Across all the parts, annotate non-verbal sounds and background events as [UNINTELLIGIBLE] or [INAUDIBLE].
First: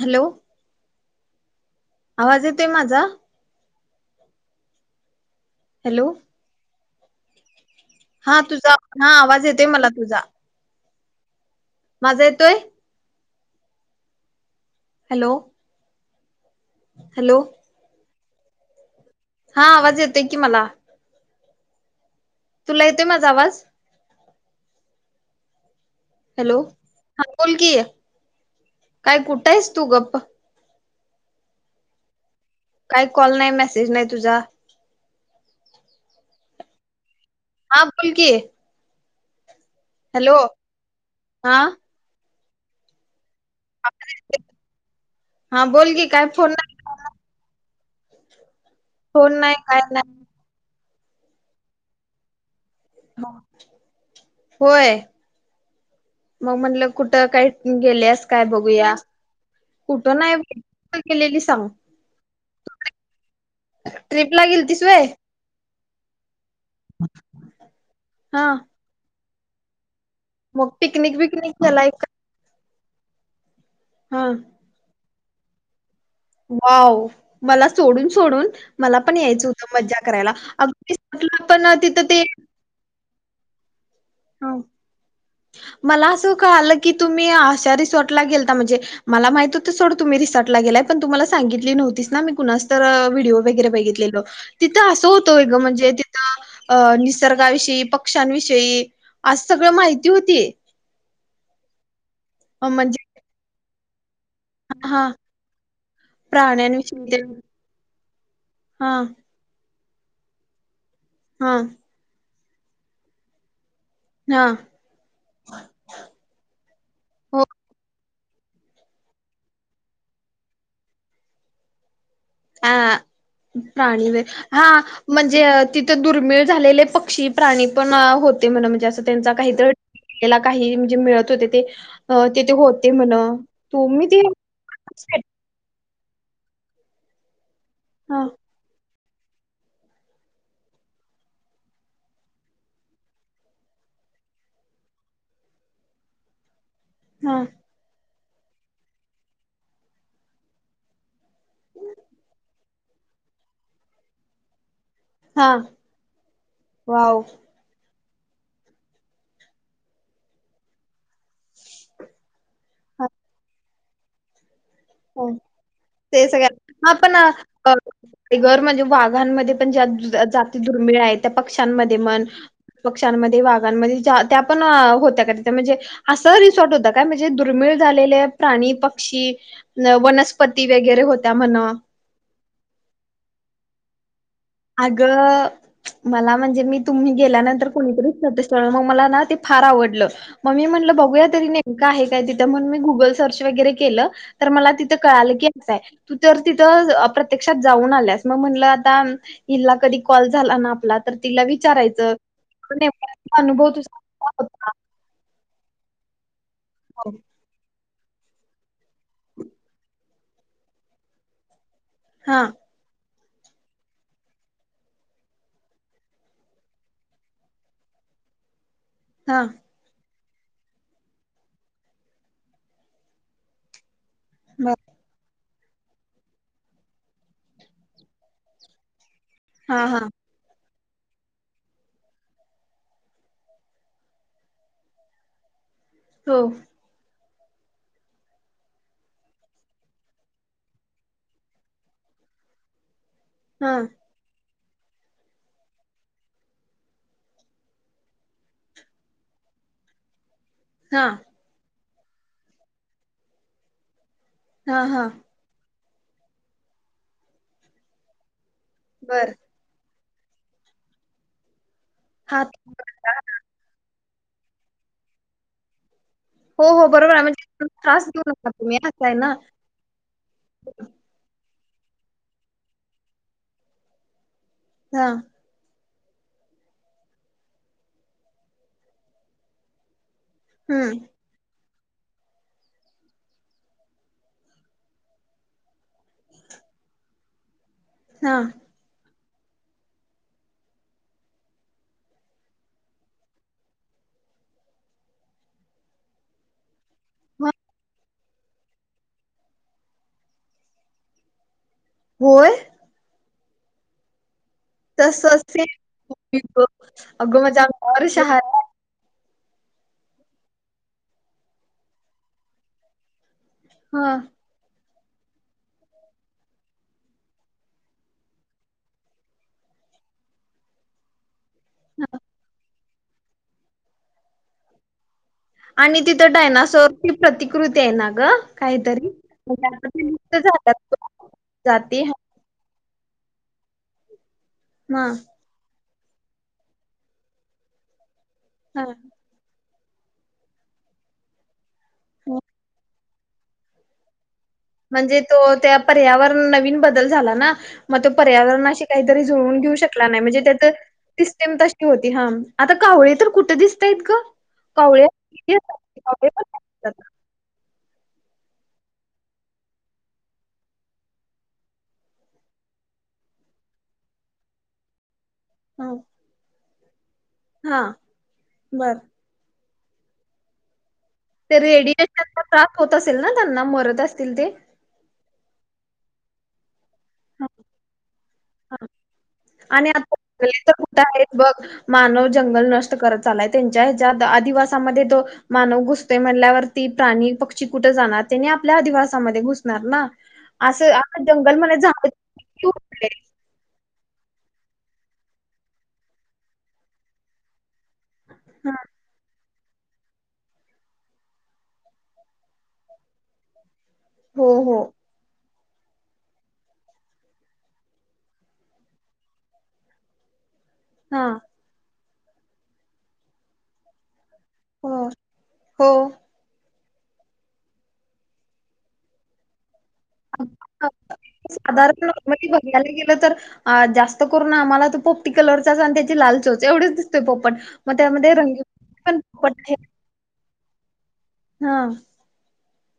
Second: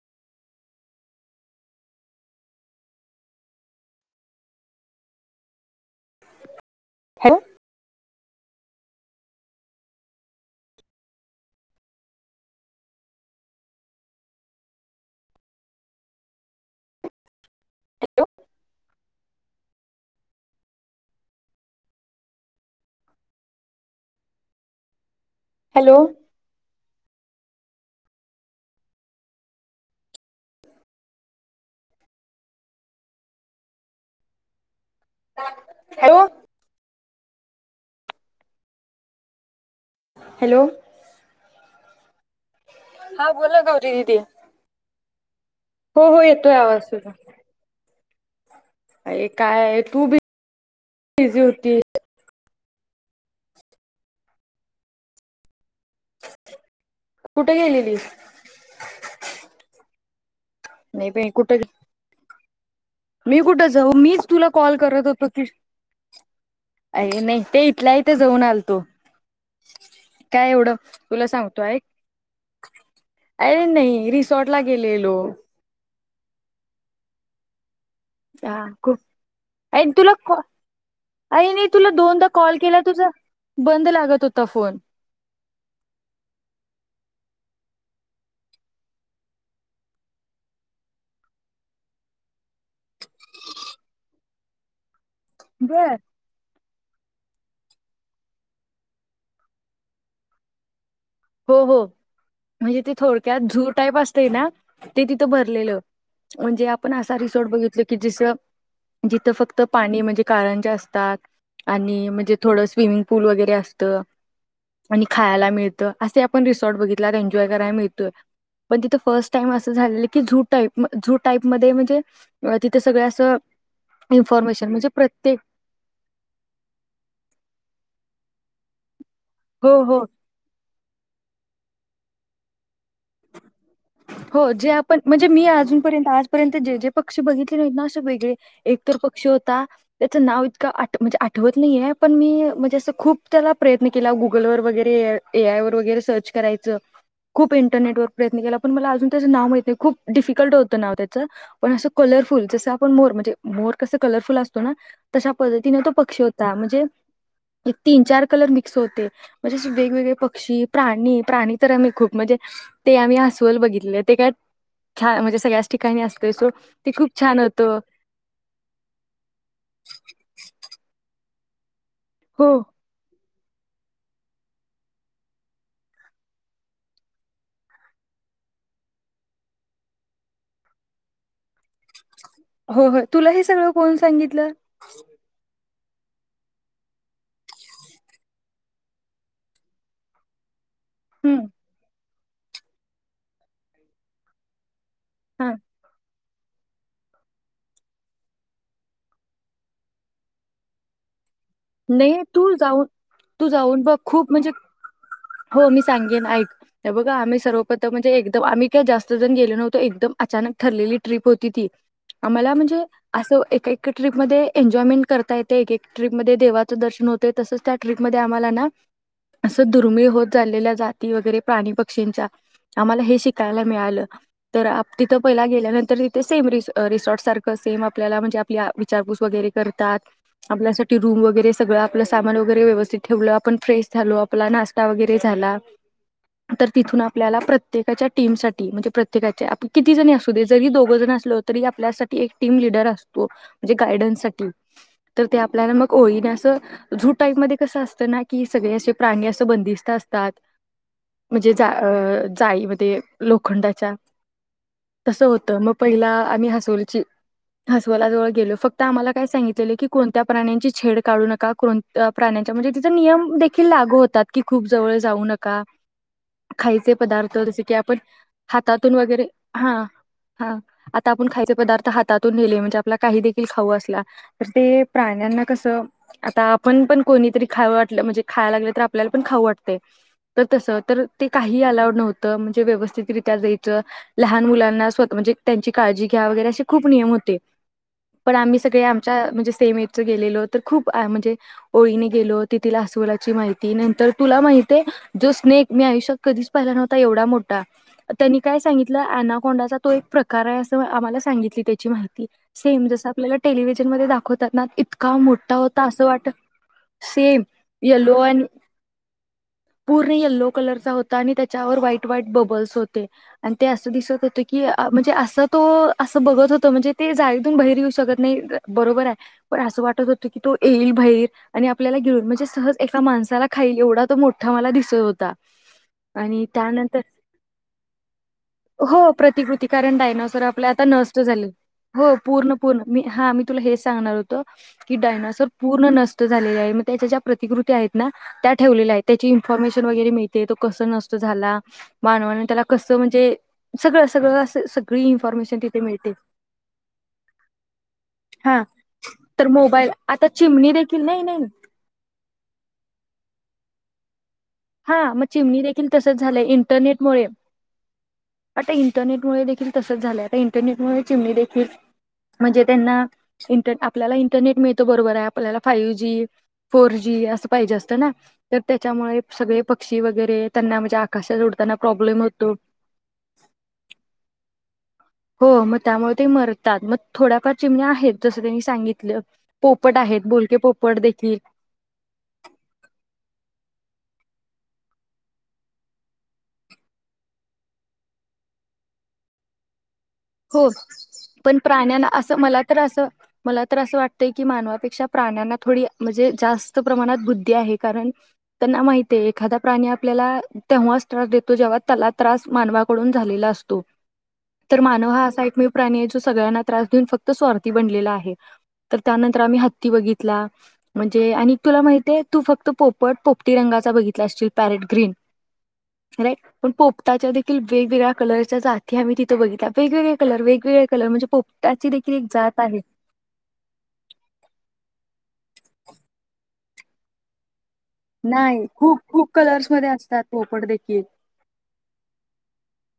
Hello आवाज येतोय माझा हॅलो हॅ हा तुझा हा आवाज येतेय मला तुझा माझा येतोय हॅलो हॅलो हा आवाज येतय की मला तुला येतोय माझा आवाज हॅलो हॅलो हा बोलकी काय कुठ आहेस तू गप्प काही कॉल नाही मेसेज नाही तुझा. ह [UNINTELLIGIBLE] हा बोल कि. हॅलो हा. हा बोला गौरी दिदी हा बोल की हो हो काय येतो फोन या नाही आवाज सुधा. फोन नाही काय नाही. चिझी होती. होय मग म्हटलं. कुठ कुठे काही गेलेलीस? गेल्यास काय बघूया कुठ. तो नाही. नाही बाई केलेली कुठे सांग. मी कुठं जाऊ? मीच ट्रिपला तुला कॉल गेलतीस व्हय करत होतो की [INAUDIBLE] अय्या नई, ते इतल्या इतं जाऊन हा आलतो. काय मग एवढं तुला पिकनिक-विकनिक सांगतो ऐक केलाय का? अरे नाही, हा रिसॉर्ट ला गेलेलो. वाव, मला स् सोडून-सोडून, हा खूप मला पण यायचं होतं अ मज्जा तुला करायला. [UNINTELLIGIBLE] अरे तिथं नाही ना, तुला तिथं ते दोनदा त हं. फोन. मला असं कळालं की तुम्ही आशा रिसॉर्टला गेलता म्हणजे मला माहित होत सोड तुम्ही रिसॉर्टला गेलाय पण तु मला सांगितली नव्हतीस ना मी कुणाचं तर व्हिडिओ वगैरे बघितलेलो तिथं अस हो. तोय ग म्हणजे बर. तिथं अ निसर्गाविषयी, पक्ष्यांविषयी, अस सगळं माहित ती होती हो-हो, म्हणजे ते थोडक्यात झू टाईप अस ते ना. ते हा तिथ भरलेलं म्हणजे, आपण प्राण्यांविषयी असा ते रीसोट बघितलो की जस हा जिथ फक्त. पाणी म्हणजे कारण जे असत. हा आणि म्हणजे. थोड स्विमिंग पूल वगैेरे असंतो. त हा आणि खायला मिळत. असे आपण रिसॉर्ट बघित हो एन्जॉय कयला मिळतोय, पण तिथं फर्स्ट टाइम असं झालेले की. झूटाईप-झूटाईप मध्ये म्हणजे अ तिथे सगळं असं प्राणी व हा इन्फॉर्मेशन प्रत्येक म्हणजे, तिथे दुर्मिळ झालेले पक्षी प्राणी पण हो. ते म्हने असं. त्यांचा काहीतर. हो हो तेला काहीही. जे मिळत होते ते. तेथ होते म्हण. तुम्ही ते हो जे आपण म्हणजे मी अजूनपर्यंत आज. पर्यंत जे जे पक्षी बघितले ते हाईत ना असे हा वेगळे एक एक तर पक्षी होता. त्याचं नाव इतका आठ नाहींया, म्हणजे आठवत नाहीये पण मी म्हणजे असं खूप त्याला प्रयत्न केला. गुगलवर वगैरे, ए. आय. वर वगैरे सर्च करायचं. हा खूप इंटरनेटवर प्रयत्न केला. पण मला अजून त्याचं नाव माहत नाही. खूप डिफिकल्ट होतं नाव त्याचं. पण असं कलरफुल जसं आपण मोर म्हणजे मोर कसं कलरफुल असतो ना. तशा हा पद्धतीने तो पक्षी होता म्हणजे. वाव तीन चार कलर मिक्स होते. म्हणजे वेगवेगळे पक्षी प्राणी-प्राणी तर आम्ही खूप म्हणजे. ते आमी अस. बघितले ते काय. ठिकाणी ते असतोय सगळ्या सो ते हा पण खूप छान होतं टयगर म्हणजे वाघांमध्ये पण ज्या जाती दुर्मिळ आहेत. त्या पक्षांमध्ये. म्हण हो पक्षांमध्ये. वाघांमध्ये त्या पण होत्या म्हणजे. असं रिसॉर्ट होत काय म्हणजे दुर्मिळ झालेले प्राणी-पक्षी. वनस्पती वगैरे होत्या म्हण. हो हो तुला हे सगळं कोण सांगितल? अगं. मला म्हणजे मी तुम्ही गेल्यानंतर कोणीतरीच कळत. मग मला ना ते फार आवडलं मग मी म्हणलं. बघूया हम्म तरी नेमकं आहे काय तिथं म्हणून मी गूगल सर्च वैगेरे केल, तर मला तिथं. कळालं की हा अस आहे. तू तर तिथं प्रत्यक्षात जाऊन आल्यास मग म्हणलं आता. हिला कधी कॉल झाला ना आपला तर. तिला विचारायचं नाही तू जाऊन ने तू अनुभव जाऊन बघ तुजा कसा खूप म्हणजे होता. हो मी सांगेन ऐक. हे हो. बघा आम्ही सर्वपत म्हणजे एकदम. आम्ही. जास्त जन गेलो नव्हतो एकदम. अचानक ठरलेली ट्र्रीप होती ती. हा आम्हाला म्हणजे. असं एक ट्रीपमध्ये एन्जॉयमेंट करता येते. एकक ट्रीपमध्ये देवाचं दर्शन होतेय. तसच त्या ट्ररीपमध्ये आम्हाला ना. हा असं दुर्मिळ होत. चाललेल्या जाती वगैरे प्राणी पक्षींच्या आम्हाला हे शिकायला मिळालं. तर बर आप तिथं पहिला गे त्यानंतर इथे सेम रिसॉर्ट सारख सेम आपल्याला म्हणजे आपल्या विचारपूस वगैरे हा करतात. हा आपल्यासाठी रूम वगैरे सगळं आपलं सामान वगैरे व्यवस्थित ठेवलं. आपण फ्रेश झालो. आपला नाश्ता वगैरे झाला. हो तर तिथून आप आपल्याला प्रत्येकाच्या टीमसाठी म्हणजे प्रत्येकाचे आपण किती जणी असू दे, जरी दोघं जण असलो. तरी आपल्यासाठी एक टीम लिडर असतो. हो हा म्हणजे गायडन्स साठी. तर ते आपल्याला मग ओळीने असं झू टाईप मध्ये कसं असतं ना की सगळे असे प्राणी असं बंदिस्त असतात. हा म्हणजे जा अ जाळीमध्ये लोखंडाच्या हा हा तसं होतं मग पहिला आम्ही हसवलची हसवला जवळ गेलो फ क्त आम्हाला काय बर सांगितलेलं की. कोणत्या प्राण्यांची छेड काढू नका कोण अ हा प्राण्यांच्या म्हणजे तिथ नियम देखील लागू होतात. कि खूप जवळ जाऊ नका. हो हो खायचे बरोबर आहे पदार्थ जसे म्हणजे की आपण त्रास देऊ नका तुम्ही हातातून असं आहे वगैरे ना. हा हा आता आपण खायच पदार्थ हातातून नेले म्हणजे आपला काही देखील खाऊं असला. तर ते हा प्राण्यांना च आता आपण पण कोणीतरी खाऊ वाटलं म्हणजे खायला लागलं तर आपल्याला पण खाऊ वाटतंय. तर तस हम्म तर ते काही आला नव्हतं म्हणजे व्यवस्थितरित्या जायचं लहान मुलांना स्वतः म्हणजे त्यांची काळजी घ्या वगैरे असे खूप नियम होते. हा पण आम्ही सगळे आम च्या म्हणजे सेम एज गेलेलो तर खूप म्हणजे ओळीने गेलो तिला आसवलाची माहिती नंतर तुला माहितीे जो स्नेक मी आयुष्यात कधीच पाहिला नव्ह ता एवढा मोठा. त्यांनी काय सांगितलं अनाकोंडाचा तो एक प्रकार आहे असं आम्हाला सांगितली त्यांनी. ची माहीती होय सेम जस आपल्याला टेलिव्हिजन मध्ये दाखवात ना. इतका तसंच मोठा होता असं वाट सेम [INAUDIBLE] अग सेम माझ्या अंगावर येलो अँड शहारे आले. पूर्ण येल्लो कलरचा होता आणि त्याच्यावर व्हाईट व्हाईट बबल्स होते. आणि ते असं ह दिसत होतं की. म्हणजे असं तो असं बघत होत म्हणजे ते जाळीतून बाहेर येऊ शकत नाही बरोबर आहे. पण असं वाटत होत की तू येईल बाहीर. आणि आपल्याला गिळून म्हणजे सहज एका माणसाला खाईल एवढा तो मोठा मला दिसत होता. आणि तिथं डायनासोरची प्रतिकृती आहे ना ग काहीतरी हो म्हणजे प्रतिकृती आता कारण ते लुप्त डायनॉसॉर आपले आता नष्ट झाल्यात झाले. जाती. हो पूर्ण पूर्ण मी हां मी तुला हे सांगणार होत हा डायनासोर पूर्ण नष्ट नष्ट झालेले आहे मग त्याच्या ज्या प्रतिकृती आहेत ना. त्या ठेवल्या आहेत हा. त्याची इन्फॉर्मेशन. वगैरे मिळते तो कस नष्ट झाला. मानवा आणि त्याला कस. म्हणजे सगळं-सगळं अस सगळी म्हणजे तो इन्फॉर्मेशन त्या तिथे मिळते पर्यावरण नवीन बदल झाला ना. मग तो हा पर्यावरणाशी काही काहीतरी तर जुळवून घेऊ मोबाईल शकला नाही. आता म्हणजे त्याचे चिमणी देखील नाही तस नाही स्टीम तशी होती. आता कावळे तर कुठ. दिसतायत का. हा मग चिमणी देखील तसच झालंय नाहीत आता. इंटरनेटमुळे. आता इंटरनेटमुळे देखील तसच झालंय. इंटरनेट मुळे चिमणी देखील म्हणजे त्यांना, आपल्याला इंटरनेट मिळत बरोबर आहे. आपल्याला हा फाईवजी. फोरजी. जी अस पाहीजे हा असत ना तर बर त्याच्यामुळे. पक्षी वगैरे त्यांना म्हणजे आकाशात ते उडताना प्रॉब्लेम रेडिएशनचा होतो त्रास होत असेल ना त्यांना? मरत असतील ते? हो मग त्यामुळे ते मरतात मग. थोड्याफार चिमण्या आहेत. जसं त्यांनी सांगितलं. आणि पोपट आता आहेत बोलके जंगले तर पोपट कुठे आहे देखील बघ. मानव जंगल नष्ट करत चालाय. ज्या ह्याच्या आधिवासामध्ये जो मानव घुसतोय. म्हणल्यावरती प्राणी पक्षी कुठे जाणार. त्यांनी आपल्या आधिवासामध्ये घुसणार ना. हो असं आता जंगल पण मध्ये प्राण्याना झाड असं, मला किती तर उरले. असं, मला तर असं वाटत. की मानवापेक्षा प्राण्यांना थोडी म्हणजे जास्त प्रमाणात बुद्धी आहे. कारण हा, त्यांना माहित आहे एखादा प्राणी आपल्याला तेव्हाच त्रास देतो. जेव्हा त्याला त्रास मानवाकडून झालेला असतो. हो. हो. तर मानव हा एकमेव प्राणी आहे. जो सगळ्यांना त्रास देऊन फक्त स्वार्थी बनलेला आहे. तर त्यानंतर आम्ही हत्ती बघितला. हा म्हणजे आणि तुला माहिते आहे. तू फक्त पोपट-पोपटी रंगाचा बघितला असशील. पॅरेट हो ग्रीन हो. राईट. पण पोपटाच्या देखील वेगवेगळ्या कलरच्या जाती आम्ही तिथे बघितल्या. वेगवेगळे कलर वेगवेगळे कलर म्हणजे पोपटाची साधारण देखील एक नॉर्मली जात आहे. बघायला गेलं तर. जास्त करून आम्हाला तर पोप टी कलरचाच. आणि त्याची लाल चोच एवढच दिसतोय पोपट. मग त्यामध्ये रंगीत नाही पण खूप-खूप पोपट कलर्स आहेत. मध्ये असतात. पोपट देखील. की. हा.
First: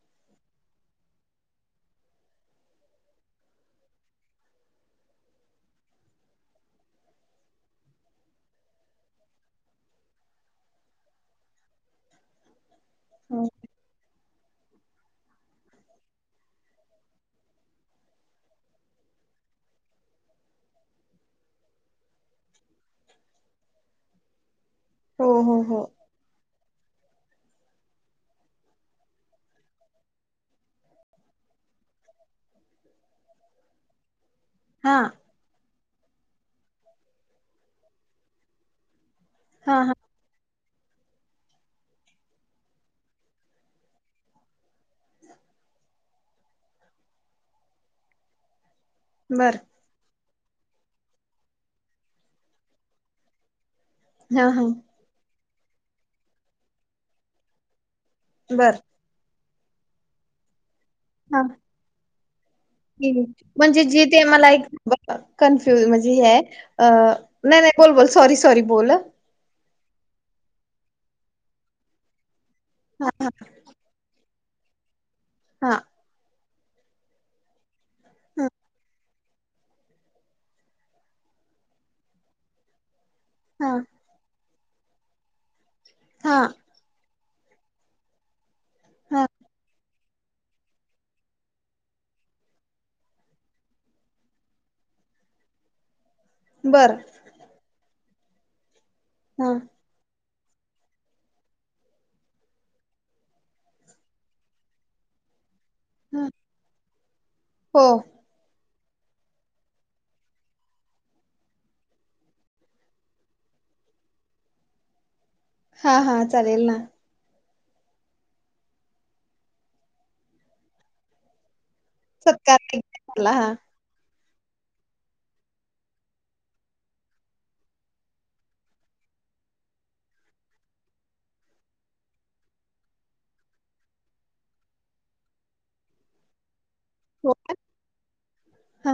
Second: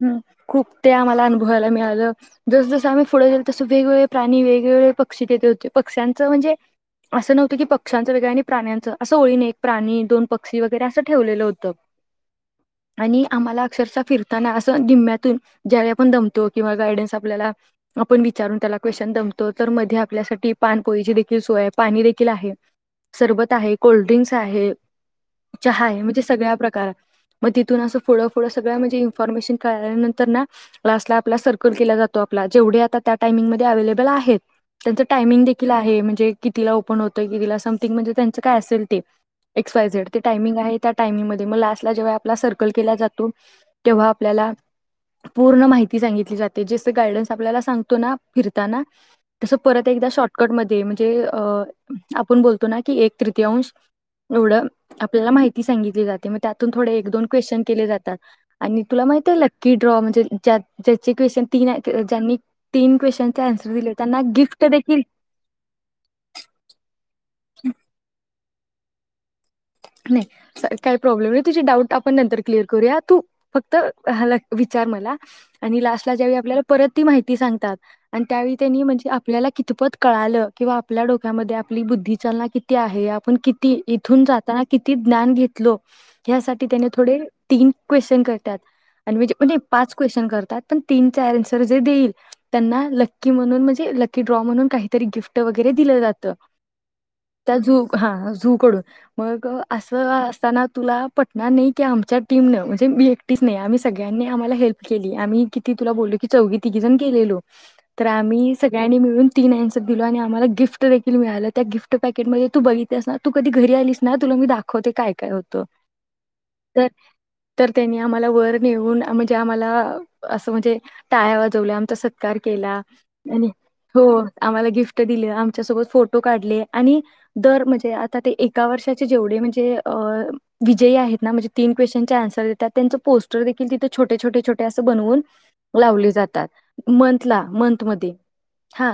हम खूप. ते आम्हाला अनुभवायला मिळालं. जस-जसं आम्ही पुढे जाईल तसं वेगवेगळे प्राणी वेगवेगळे पक्षी तेथे होते. पक्ष्यांचं म्हणजे असं नव्हतं की पक्ष्यांचं वेगळ्या आणि प्राण्यांचं असं ओळीने एक प्राणी दोन पक्षी वगैरे असं ठेवलेलं होतं. आणि हो आम्हाला अक्षरशा फिर ताना असं निम्म्यातून ज्या वेळी आपण दमतो. किंवा गायडन्स आपल्याला आपण विचारून त्याला क्वेश्चन दमतो. तर मध्ये आपल्यासाठी पानपोईची देखील सोय आहे. पाणी देखील आहे. सरबत आहे. कोल्ड्रिंक्स आहे. हो हो चहा आहे. म्हणजे सगळ्या प्रकार मग तिथून असं फुडं-फुड सगळ म्हणजे. न्फॉर्मेशन कळाल्यानंतर ना क्लास ला आपला सर्कल केला जातो आपला. जेवढे आता त्या टाइमिंगमध्ये अव्हेलेबल आहेत. हा त्याचा टाइमिंग देखील. देखील आहे. म्हणजे कितीला ओपन होत. किती समथिंग म्हणजे त्यांच काय असेल ते. एक्स, हा वाय, हा झेड, ते टाइमिंग आहे. त्या टायमिंग मध्ये मग लॉस्टला जेंव्हा आपला सर्कल केला जातो. तेव्हा आपल्याला पूर्ण माहिती सांगितली जाते. जसे गायडन्स आपल्याला सांगतो ना फिरताना. तस बर परत एकदा शॉर्ट. कट मध्ये. म्हणजे अ आपण बोलतो ना की एक तृतीअंश. हा हा एवढं आपल्याला माहिती. ती सगितली जाते. मग त्यातून थोडे एक-दोन क्वेशन केले जातात. बर आणि तुला माहित आहे ल की ड्रॉ म्हणजे ज ज्याची क्वेशन तीन आहेत ज्यांनी तीन ह् क्वेश्चनचे आन्सर म्हणजे दिले त्यांना जेथे मला गिफ्ट देखील एक कन्फ्युज म्हणजे हे आहे. नाही-नाही बोल-बोल. सॉरी-सॉरी बोल. नाही काही प्रॉब्लेम नाही तुझ डाऊट आपण नंतर. क्लेअर करूया तू फक्त. लकी. विचार मला. हा आणि लास्टला ज्यावेळी आपल्याला. परत ती माहिती सांगतात. आणि हा त्यावेळी त्यांनी म्हणजे आपल्याला कितपत कळालं किंवा आपल्या डोक्यामध्ये आपली बुद्धी चालना किती आहे. पण हा किती इथून जात किती ज्ञान घेत घेतलो हा ह्यासाठी त्याने थोडे. तीन क्वेश्चन कर त्यात हा म्हणजे-म्हणजे पाच होत्यात. क्वेश्चन करतात. पण तिनचे आनसजे देईल त्यांना. लकी म्हणून लकी ड्रॉ म्हणून काहीतरी गिफ्ट वगैरे दिलं जात. बर त्या झू. हा झू कडून. मग हा असं अस असताना तुला पटणार नाही कि आमच्या टीमनं. म्हणजे मी एकटीच नाही. आम्ही सगळ्यांनी आम्हाला हेल्प केली आम्ही किती तुला बोलल हा की चौघ तिघी जण गेलेलो. हो तर आम्ही. सगळ्यांनी मिळून तीन आन्सर दिलो. आणि आम्हाला गिफ्ट देखील मिळालं त्या गिफ्ट पॅकेटमध्ये तू बघितलस असणार तू कधी घरी आलीस. ना तुला मी दाखवते काय-काय होते. हा हा चालेल ना‌. तर त्यांनी आम्हाला वर नेऊन म्हणजे आम्हाला असं म्हणजे टाळ्या वाजवल्या. सत्कार केला वगैरे झाला आणि हा हो. आम्हाला गिफ्ट दिले. आमच्यासोबत फोटो काढले. आणि दर म्हणजे आता ते एका वर्षात. जेवढे म्हणजे अ विजयी आहेतण म्हणजे तिनं क्वेश्चन चे आंसर देतात. त्यांचे पोस्टर दिखील तिथे छोटे-छोटे असे बूनवुन लावले जातात. हो मंथला मंथ मध्ये हा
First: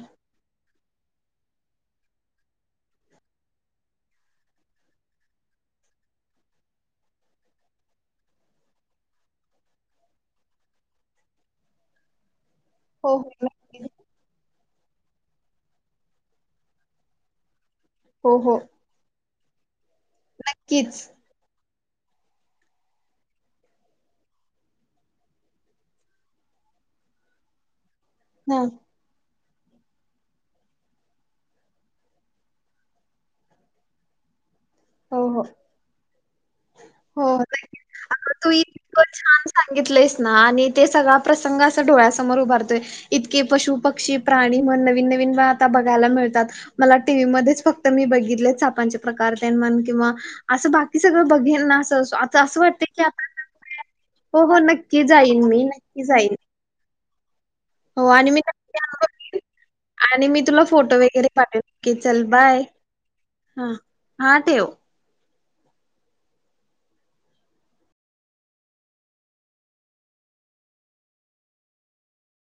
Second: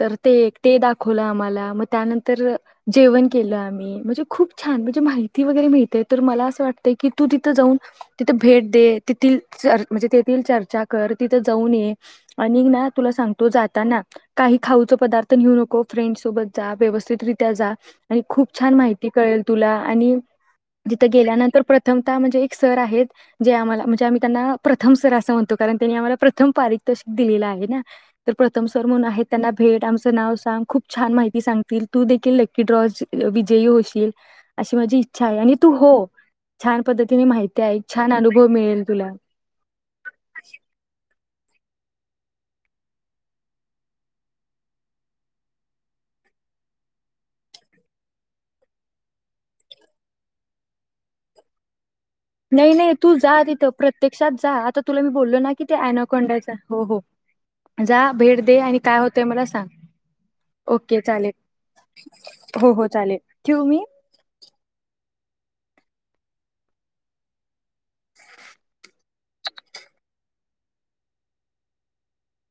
तर ते एक. ते दाखवलं आम्हाला मग त्यानंतर जेवण केलं आम्ही म्हणजे. खूप छान म्हणजे माहिती वगैरे मिळते. तर मला असं वाटत की तू तिथं जाऊन तिथ भेट दे. तिथ म्हणजे तेथील चर्चा कर तिथं जाऊन ये. आणि ना तुला हो हो सांगतो नक्की. जाताना काही. खाऊच पदार्थ नेऊ नको. फ्रेंड सोबत जा व्यवस्थितरित्या जा. आणि हो हो खूप छान माहिती. कळेल तुला. आणि नक्कीच तिथं गेल्यानंतर प्रत्ये प्रथमता म्हणजे एक सर आहेत. जे आम्हाला म्हणजे आम्ही त्यांना प्रथम सर असं म्हणतो. कारण त्यांनी आम्हाला प्रथम पारितोषिक दिलेलं आहे ना. तर हा प्रथम सर म्हणून आहेत. त्यांना भेट आमचं नाव सांग. खूप छान माहिती सांगतील तू देखील लकी ड्रॉ विजयी होशील. शिल. अशी माझी इच्छा हो आहे. हो आणि तू हो. छान पद्धतीने हो माहिती नक्कीच. आईक छान अगं अनुभव तू मिळेल इतकं तुला. छान सांगितलंयस ना आणि ते सगळा प्रसंग असं डोळ्यासमोर उभारतोय. इतके पशु-पक्षी-प्राणी म्हण नवीन-नवीन आता बघायला मिळतात. मला टीव्ही मध्येच फक्त मी बघितले सापांचे प्रकार. किंवा अस बाकी सगळ बघेन ना अस. नाही-नाही तू जा तिथं प्रत्यक्षात हो जा. हो आता तुला नक्की मी बोललो जाईन ना मी कि नक्की जाईन. ऍनाकोंडा च होता. हो आणि मी मला सांग आणि मी तुला फोटो ओके वगैरे चालेल पाठवेन की चल बाय हो हो चालेल ठेवू हा. मी हा ठेव.